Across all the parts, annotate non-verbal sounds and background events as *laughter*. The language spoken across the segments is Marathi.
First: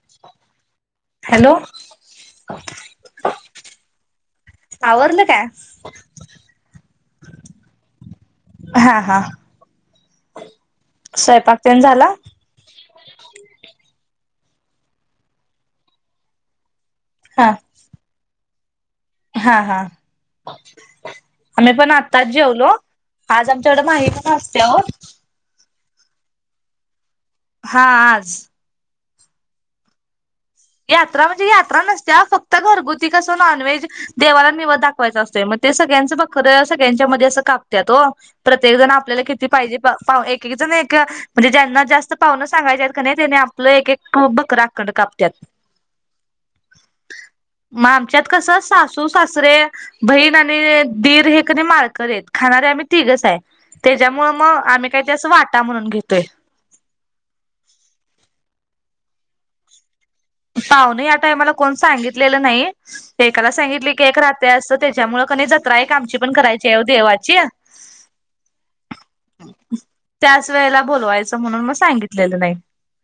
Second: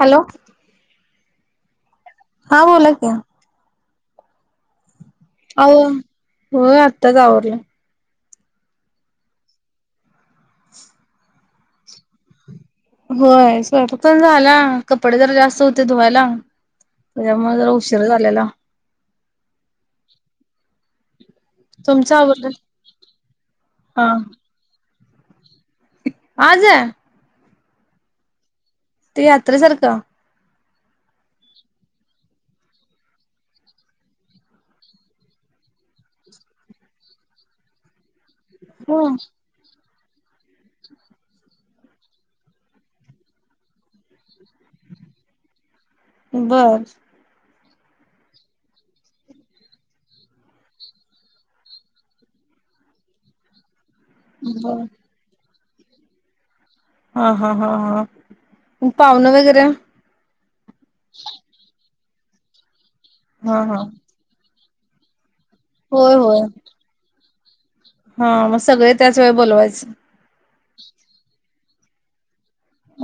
हॅलो हॅलो हां बोला की. आवरलं का? अहो होय आत्ताच आवरलं हां-हां, स्वयंपाक तेन झाला. होय, स्वयंपकन झाला. कपडे जर जास्त होते धुवायला. हा तेज्यामुळ जरा उशीर झालेला. हा हा आम्ही पण तुमचं आत्ताच आवरलं जेवलो आज आमच्याकडे हा माही म्हणून असत्या ओ. आज हा आज ते यात्रे सारखं यात्रा म्हणजे यात्रा नसते फक्त घरगुती कसं नॉनव्हेज देवाला निवद दाखवायचं असत मग ते सगळ्यांचं बकर सगळ्यांच्या मध्ये असं कापत्यात हो प्रत्येक जण हो आपल्याला किती पाहिजे एकेक जण एक म्हणजे ज्यांना जास्त पाव्हन सांगायच्या आहेत का नाही त्यानी आपलं एक एक बकरा कापत्यात. बर मग आमच्यात कस सासू सासरे बहीण आणि दीर हे कनी माळकरी आहेत. खाणारे आम्ही तिघच आहे त्याच्यामुळे मग बर आम्ही काही ते अस वाटा म्हणून घेतोय. हा हा हा हा पाव्हण वगैरे पाव्हन या टायमाला कोण सांगितलेलं नाही एकाला हा हा सांगितले की एक राहतय अस त्याच्यामुळे कनी जत्रा आहे होय आमची पण होय करायची आहे देवाची हा मग सगळे त्याच वेळी बोलवायच, त्याच वेळेला बोलावायचं म्हणून मग सांगितलेलं नाही.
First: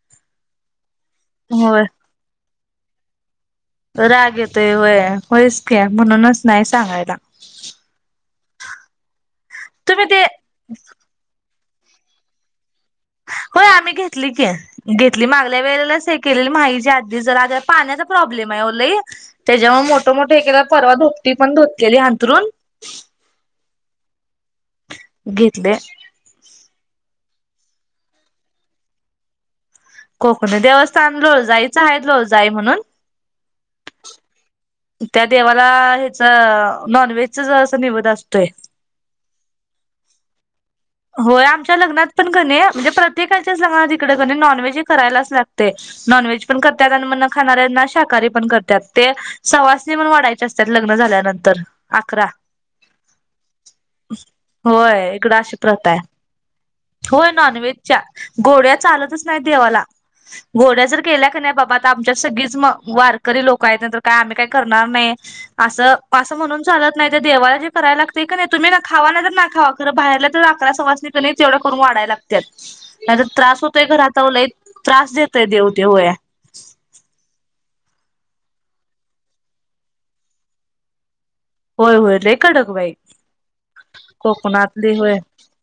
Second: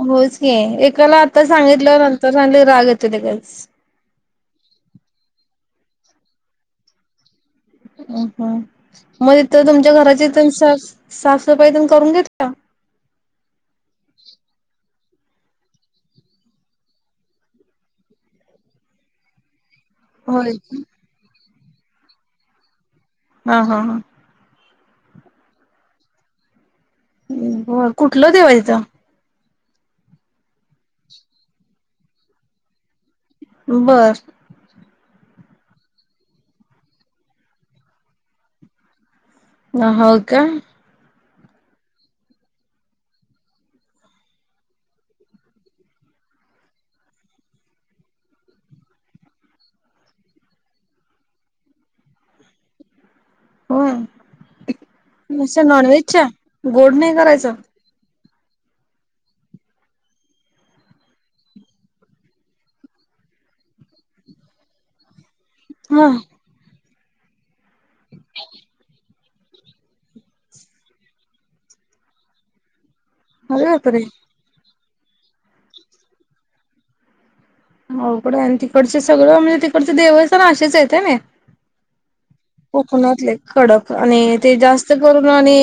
होयच की एकाला आता होय. सांगितल नंतर सांगितल की राग येतोय लगेच राग येतोय होय. होयच की म्हणूनच नाही सांगायला. अ मग तिथ तुमच्या तुम्ही ते घराची साफसफाई पण करून घेतला होय आम्ही घेतली की घेतली मागल्या वेळेलाच हे केलेल माहिच्या आधीच जरा पाण्याचा प्रॉब्ले म आहे हो लय त्याच्यामुळे मोठ मोठ होय एकेदा की. परवा दूपटी पण धुतलेली हंतरून ह हा हा घेतले. होय. कुठलं देव आहेत तिथं कोकणी देवस्थान लोळजाईच आहे लोळजाई म्हणून बर त्या देवाला ह्याच नॉनव्हेजच अस निवद असतोय. ह हो का होय आमच्या लग्नात पण कनी म्हणजे प्रत्येकाच्याच लग्नात इकडे कनी नॉनव्हेज है करायलाच लागते. नॉन व्हेज पण करतात आणि मग न खाणाऱ्यांना शाकाहारी पण करतात ते सवासनी म्हणून वाढायचे असतात लग्न झाल्यानंतर अकरा हो होय इकड अशी प्रथा आहे गोड नाही होय करायचं? नॉनव्हेजच्या घोड्या चालतच नाही देवाला घोड्यासारख जरी केल्या का नाही बाबा आता आमच्या सगळीच वारकरी लोक आहेत. काय आम्ही काही करणार नाही? असं हा असं म्हणून चालंत नाही ते देवाला जे करायला लागतय कनी तुम्ही खावा नाही तर ना खावा खरं बाहेरला तर अकरा सवासनी का तेवढं करून वाढा य लागतात. नाहीतर त्रास अरे होतोय. बापरे घरात आहो लई त्रास देतोय देव तो होय. अवघड आहे आणि तिकडचे सगळं म्हणजे तिकडचे देवस्थान सगळे असेच आहेत ना. होय होय रे. कोकणात लई कडक आणि ते कोकणातली जास्त होय करून आणि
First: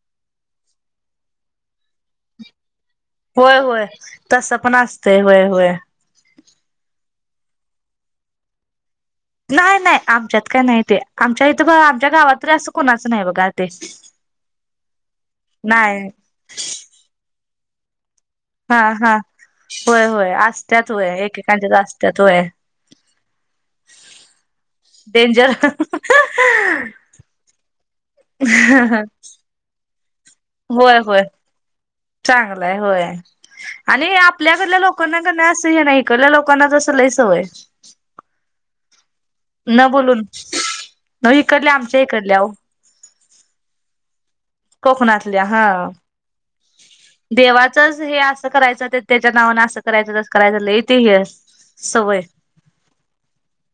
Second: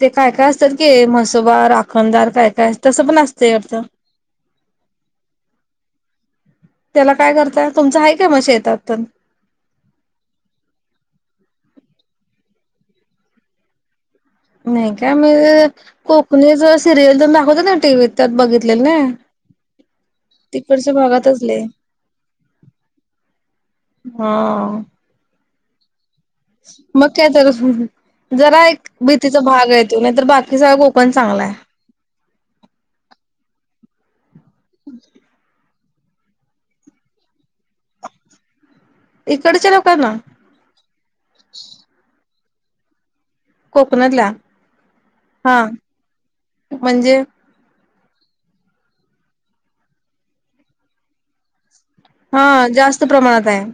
ते काय काय असतात कि? मसोबा राखणदार काय काय असतात? होय होय तसं पण असतंय होय होय. त्याला काय करताय? तुमचं हा काय मग शेतात पण? नाही नाही आमच्यात काय नाही ते आमच्या इथं आमच्या गावातरी असं कोणाच नाही बघा ते. नाही काय मग नाही कोकणीच सिरियल तेन दाखवतात ना टीव्हीत त्यात हा बघितलेलं ना. हा होय होय असतात. तिकडच्या होय भागातच एकेकांच्यात असतात होय. हं डेंजर मग का तर, जरा एक भीतीचा भाग आहे तो, बाकी सगळा होय कोकण होय चांगला आहे चांगलं आहे होय. आणि आपल्या कडच्या लोकांना काय नाही हिकडल्या लोकांना लय सवय इकडच्या न लोकांना बोलून इकडल्या आमच्या इकडल्या हो कोकणतल्या कोकणातल्या हं म्हणजे देवा हे असं करायचं. त्याच्या नावान असं करायचं करायचं ते हे लय हा जास्त प्रमाणात आहे.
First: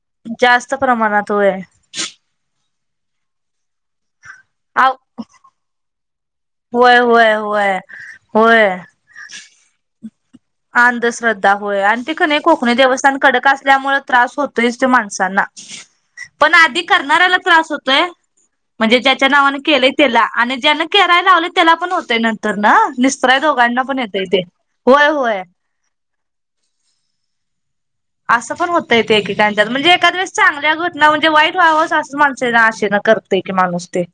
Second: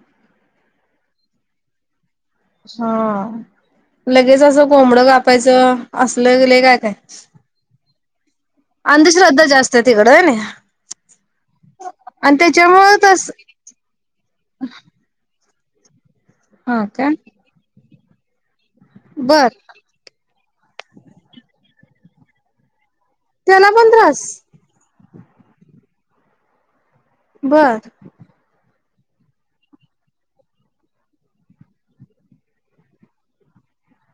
जास्त प्रमाणात होय. हा लगेच असं आव कोंबडं कापायचं. अस लग लय काय काय? होय होय होय होय अंधश्रद्धा जास्त तिकडे आहे. अंधश्रद्धा होय आणि ती कणाय कोकणी त्याच्यामुळे देवस्थान तस कडक असल्यामुळे त्रास होतोयच. तो माणसांना पण आधी हा का करणाऱ्याला त्रास होतोय. म्हणजे ज्याच्या बर नावाने केलंय त्याला आणि ज्यान करा लावलय. त्याला पण होतय नंतर ना निस्तरायला त्याला दोघांना पण येतं त्रास इथे होय होय. बरं. असं पण होतं येते एकेकांच्या म्हणजे एखाद्या द्या वेळेस चांगल्या घटना म्हणजे वाईट व्हावं असं माणसांना आशे ना करते की माणूस ते.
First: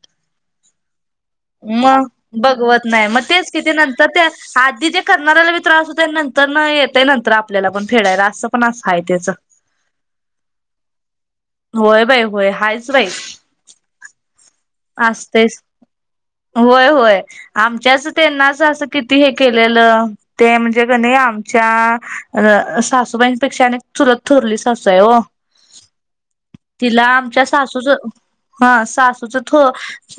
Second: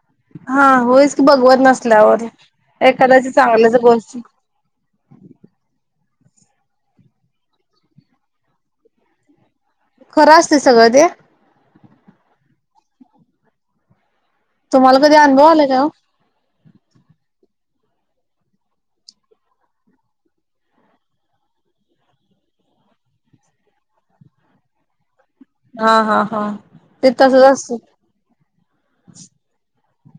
हा होयच की बघवत मग नसल्यावर बघवत नाही. मग एखाद्याची तेच किती चांगल्याच नंतर गोष्ट ते आधी त्या करणाऱ्याला बी त्रास होतो नंतर न येतय नंतर आपल्याला पण फेडायला असं पण असा आहे. त्याच खरं असते सगळं ते? होय बाई होय आहेच बाई तुम्हाला कधी अनुभव असतयच आलाय का ओ? होय होय. आमच्याच त्यांनाच असं किती हे केलेलं. ते म्हणजे कणी आमच्या सासूबाईंपेक्षा अनेक चुलत थोरली सासू आहे हो. हा हा हा. तिला ते तसच आमच्या असत सासूच हा सासूच, थो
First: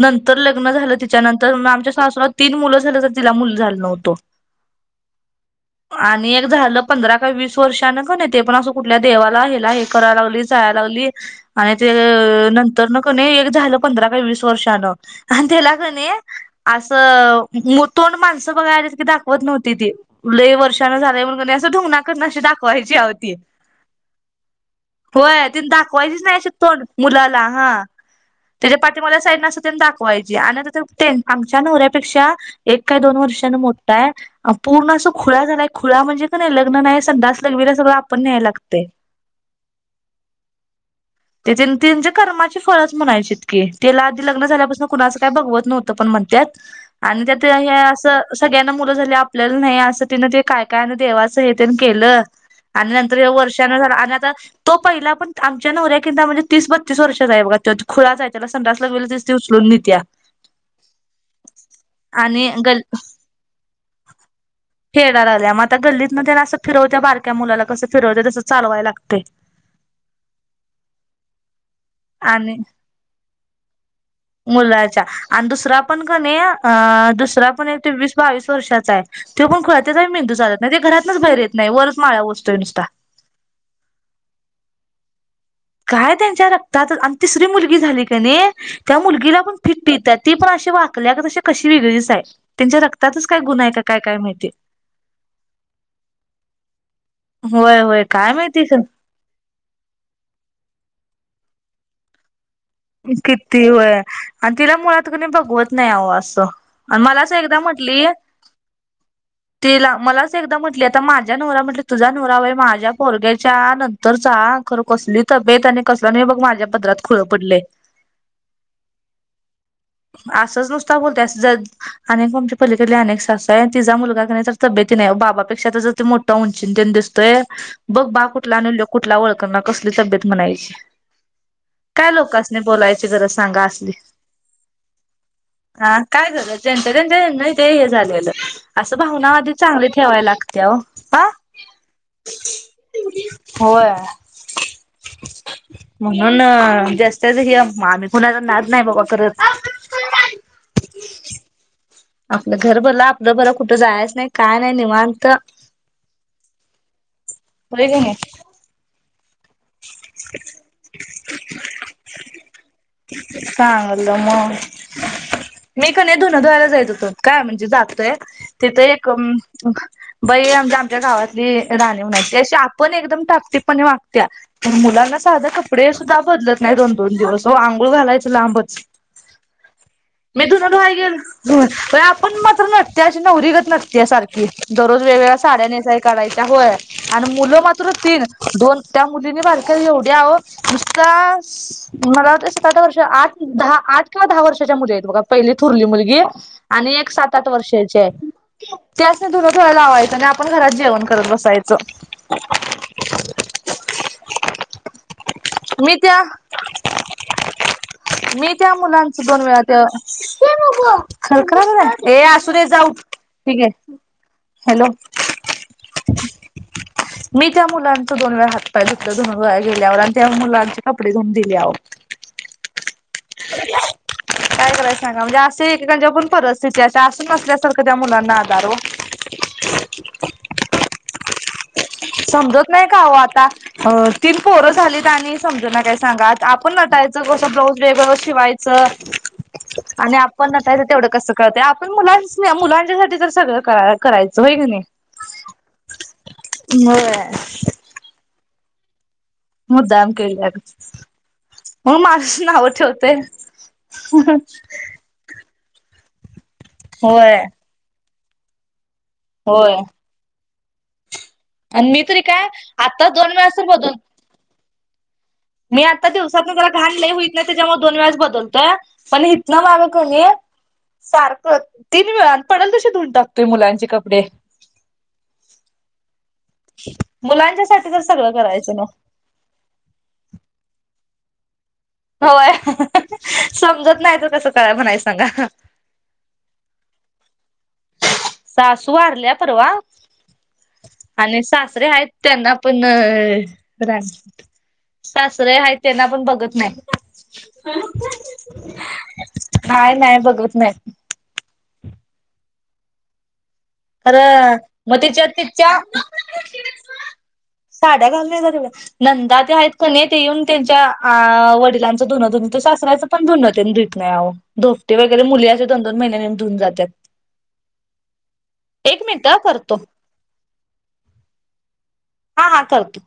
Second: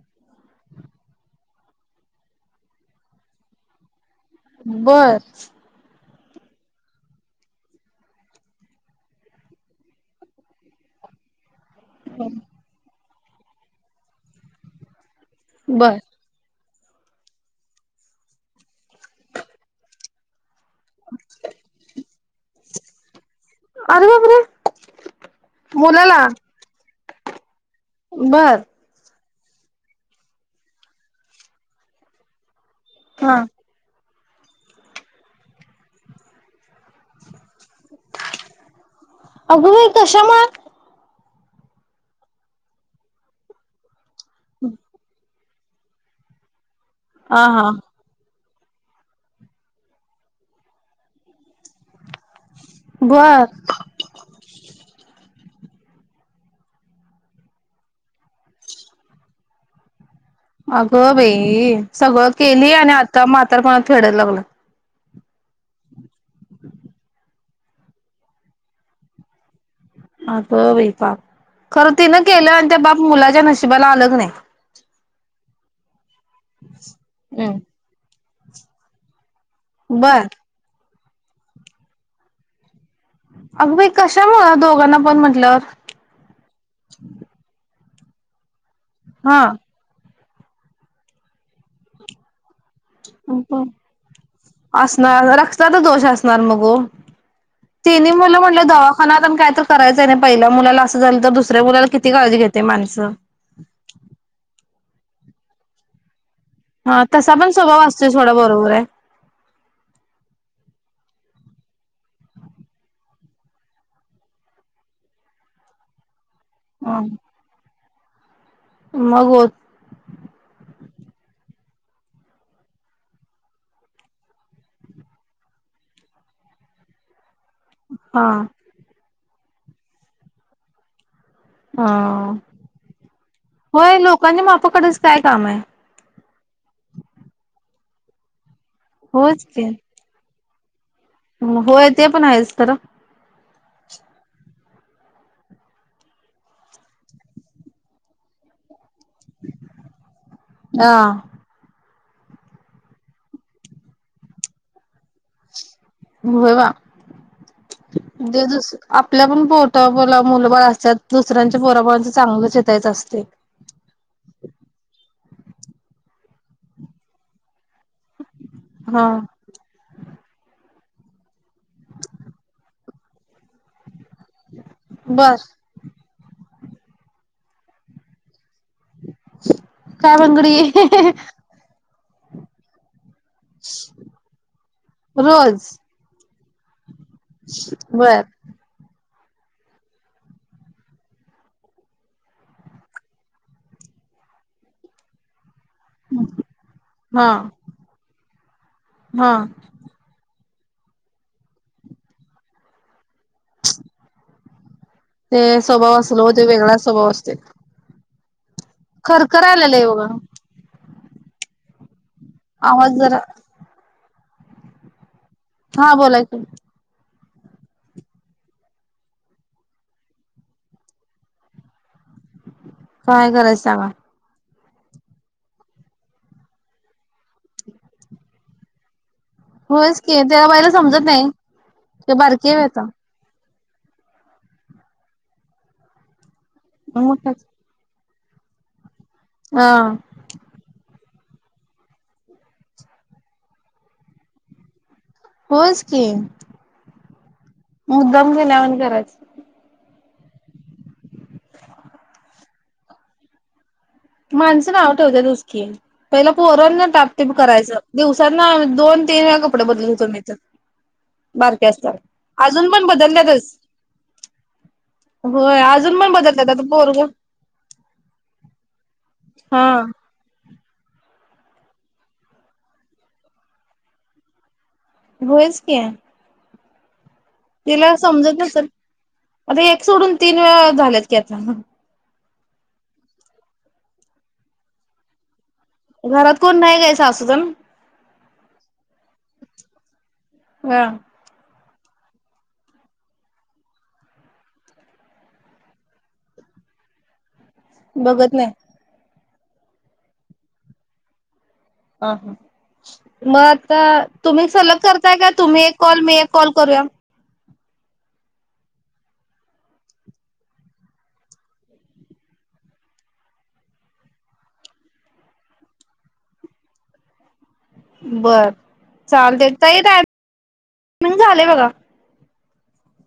नंतर लग्न झालं तिच्यानंतर आमच्या सासुला तीन मुलं झालं तर तिला मुलं झालं नव्हतं. बर. आणि एक झालं पंधरा का वीस वर्षान काण ते पण असं कुठल्या देवाला हिला हे करायला लागली जायला लागली. आणि ते नंतर न कणाय एक झालं. पंधरा का वीस वर्षान आणि त्याला बर कणी असं तोंड माणसं बघायला की दाखवत नव्हती ती लय वर्ष चार वेळा झालंय म्हणून कमी अस ढुंगणाकडन अशी दाखवायची अहो ती अरे बापरे होय तिने दाखवायचीच नाही, अशी तोंड मुलाला हा बरं मला साईड न असं तेन दाखवायची आणि आता ते आमच्या नवऱ्यापेक्षा, एक काय दोन हा वर्षांने मोठा आहे, पूर्ण असं खुळा झालाय खुळा म्हणजे का नाही लग्न नाही संडास लघवीला सगळं आपण न्हायला लागतय. अगं बाई कशामुळे? ते त्यांच्या कर्माची फळच म्हणायचीत की तिला आधी लग्न झाल्यापासून कुणाचं काय बघवत नव्हत पण म्हणतात आणि हा त्यात हे हा. असं, सगळ्यांना मुलं झाली आपल्याला नाही असं तिनं ते काय काय देवाचं हे तेन केलं. आणि नंतर हयो बर वर्षाान झाला आणि आता तो पहिला पण आमच्या नवऱ्या किंदा म्हणजे तीस बत्तीस वर्षाचा आहे बघा तो खुळाच हाय त्याला संडास लघवीला तिचं ती उचलून नेत्या. अगं बाई सगळं आणि केली गल आणि आता म्हातारपणाात फेडायला लागलय. फेडा लागल्या मग आता गल्लीत तेनं असं फिरवत्या बारक्या मुलाला कसं फिरवत तसं चालवाय लागतयं. *unintelligible* अगं बाई पापं खरं तिनं केलं आणि त्या पाप मुलाच्या नशिबाला आल की नाही. मुलाच्या आणि दुसरा पण कणी अ दुसरा हम्म. पण आहे तो वीस बावीस वर्षाचा आहे. तो पण खुळा आहे त्याचा पण बर. मेंदू चालत नाही ते घरातनच बाहेर येत नाही वरचं माळावर असतोय नुसता अगं बाई कशामुळ दोघांना पण म्हटल्यावर काय त्यांच्या रक्तात आणि तिसरी मुलगी झाली की नाही त्या हा मुलगीला पण फिट ईत्यात ती पण अशी वाकल्या की तशी कशी वेगळीच आहे त्यांच्या रक्तातच काय अं गुण अं आहे का काय काय माहिती असणार रक्ताचा दोष असणार मग ओ होय होय तेनी काय मला माहिती म्हटलं दवाखाना तेन काय तर करायचंय आहे की नाही पहिल्या मुलाला असं झाल तर दुसऱ्या मुलाला किती काळजी घेत किती वय आणि तिला मुळात कणी बघवत नाही आवं असं आणि हा मलाच तसा पण एकदा स्वभाव म्हटली असतोय सोडा बरोबर आहे तिला मलाच एकदा म्हटली माझ्या नवऱ्याला म्हटली तुझा नवरा बाई माझ्या पोरग्याच्या नंतरचा खरं कसली तब्येत आणि आणि कसं बग बाई माझ्या पदरात हम खुळ पडलंय मग होत असच नुसत नुसता बोलत्या अस अनेक आमची पलीकडली अनेक सासू आहे तिचा मुलगा कणी जरा तब्येतीन आहे आहो बाबापेक्षा कणी मोठा उंचीन तेन दिसतोय बघ बा हा कुठला आन ल्योक कुठला ओळखणा कसली तब्येत म्हणायची हा काय लोकांसनी बोलायची गरज सांगा असली होय लोकांनी माप काडायचं काय काम आहे हा काय झालं ज्यांच्या त्यांच्याना ते हे झालेलं असं भावना होयच आधी की चांगली ठेवायला लाग त्या होय ते पण आहेच तर होय म्हणून जास्ती तीच आम्ही कुणाचा नाद नाही बाबा करत आ आपलं घर भलं आपलं भलं कुठं जायच नाही काय नाही निवांत होय होयवा की नाही देव जसं आपलं आपल्या पण पोटाला मुलंबाळ असत्यात दुसऱ्यांच्या पोराबाळांच चांगलं चित्तायचं असतय चांगलं मग मी क कि नाही धुन धुवायला जाईत होतो काय म्हणजे जातोय तिथ हा एक अं अं बाई म्हणजे आमच्या आमच्या गावातली राणी म्हणून आहे ती अशी आपण एकदम टापटीप पणे असत्या पण मुलांना बर साधे कपडे सुद्धा बदलत नाही दोन दोन दिवस आंघोळ घालायचं लांबच काय मी धुन बंगडी धुवाय गेलो *unintelligible* आपण मात्र नटत्या अशी नवरी गत नटत्या सारखी दररोज वेगवेगळ्या साड्या रोज नेसाय काडायच्य होय आणि मुलं मात्र तीन बर दोन त्या मुलींनी बारक्या एवढ्या आहों नुसता मला वाटतय सात आठ वर्ष आठ दहा किं दहा वर्षच्या मुलीआहेत बघा पहिलीत थोरली मुलगी आणि एक हा सात आठ वर्षाची त्याच नाही हा धुन थो्या लावायचं आणि आपण घरात जेवण करत बसायचं. ते मी स्वभाव असल त्या ते वेगळा स्वभाव असत. मी त्या मुलांची दोन वेळा बघा ते खडखरा आहे. ए आसू र जाऊ आवाज जरा ठीक आहे हॅलो हा बोलायचं. मी त्या मुलांच दोन वेळा हात फुतधुन गेल्यावर आणि त्या मुलांचे कपडे धुवून दिले अहो काय कराय सांगा काय करायचं सांग म्हणजे असे एककच्या पण परिस्थिती अशी असून नसल्यासारखं त्या मुलांना आधार हो होच की तेला बाईला समजत नाही. ते बारकी आहे समजत नाही आता का हो आता तीन पोरं झालीत आणि समज ना काय सांगात. आपण नटायचं मग कसं ब्लाउऊज वेग शिवायचं हा आणि आपण नटायचं तेवढं कस कत आपण मुलांच मुलांच्यासाठी तर सगळं क करायचं होय क नाही. होच की होय मुद्दाम घेल्यावर करायच. मुद्दाम केल्यागत. मग मानूस नाव ठेवतय. माणसं नाव ठेवत्यातच की पहिला पोरांना टापटीप होय करायचं दिव सर ना दोन, तीन वेळा कपडे होय बदलत होते मी तर बारके आणि मी तरी असताना काय अजून पण आत्ताच दोन वेळा बदलल्यातच सुर बदल होय मी अजून आता पण बदलतात दिवसातून आता तेवढं घाण पोरग लय होईत नाही त्याच्यामुळे दोन वेळेस बदलतोय. पण इथन हा माग कनी. सारखं तीन वेळा पडल तशी धुऊन टाकतोय मुलांची कपडे. होयचकी. *unintelligible* तिला तर सगळं समजत असल करायचं नव्ह आता एक सोडून तीन वेळा झाल्यात की आता. होय समजत नाही तर कसं कळ म्हणाय सांगा. घरात कोण नाही का? सासूजण. सासू वारल्या परवा हा *inaudible* आणि सास रे आहेत. त्यांना पण रा सासरे आहेत त्यांना पण बघत नाही. *inaudible* बघत नाही. हाय नाही बघत नाहीत.. *inaudible* हा हा मग. तर तुम्ही खरं सलग मग करताय तिच्या का? तुम्ही एक तिच्या कॉल मी एक कॉल करूया. साड्या घालून ये जा तिकडं. नंदा ते आहेत कनी तेंच्या ते येऊन त्यांच्या वडिलांच धुनधुनत सासऱ्याच पण धुन तेन धूत नाही अहो धोपटी वगैरे मुली असे दोन-दोन महिन्यान येऊन धुऊून जात्यात. बर एक मिनिट हा चालते करतो. ताई *inaudible* झालेय बघा. हा हा करतो.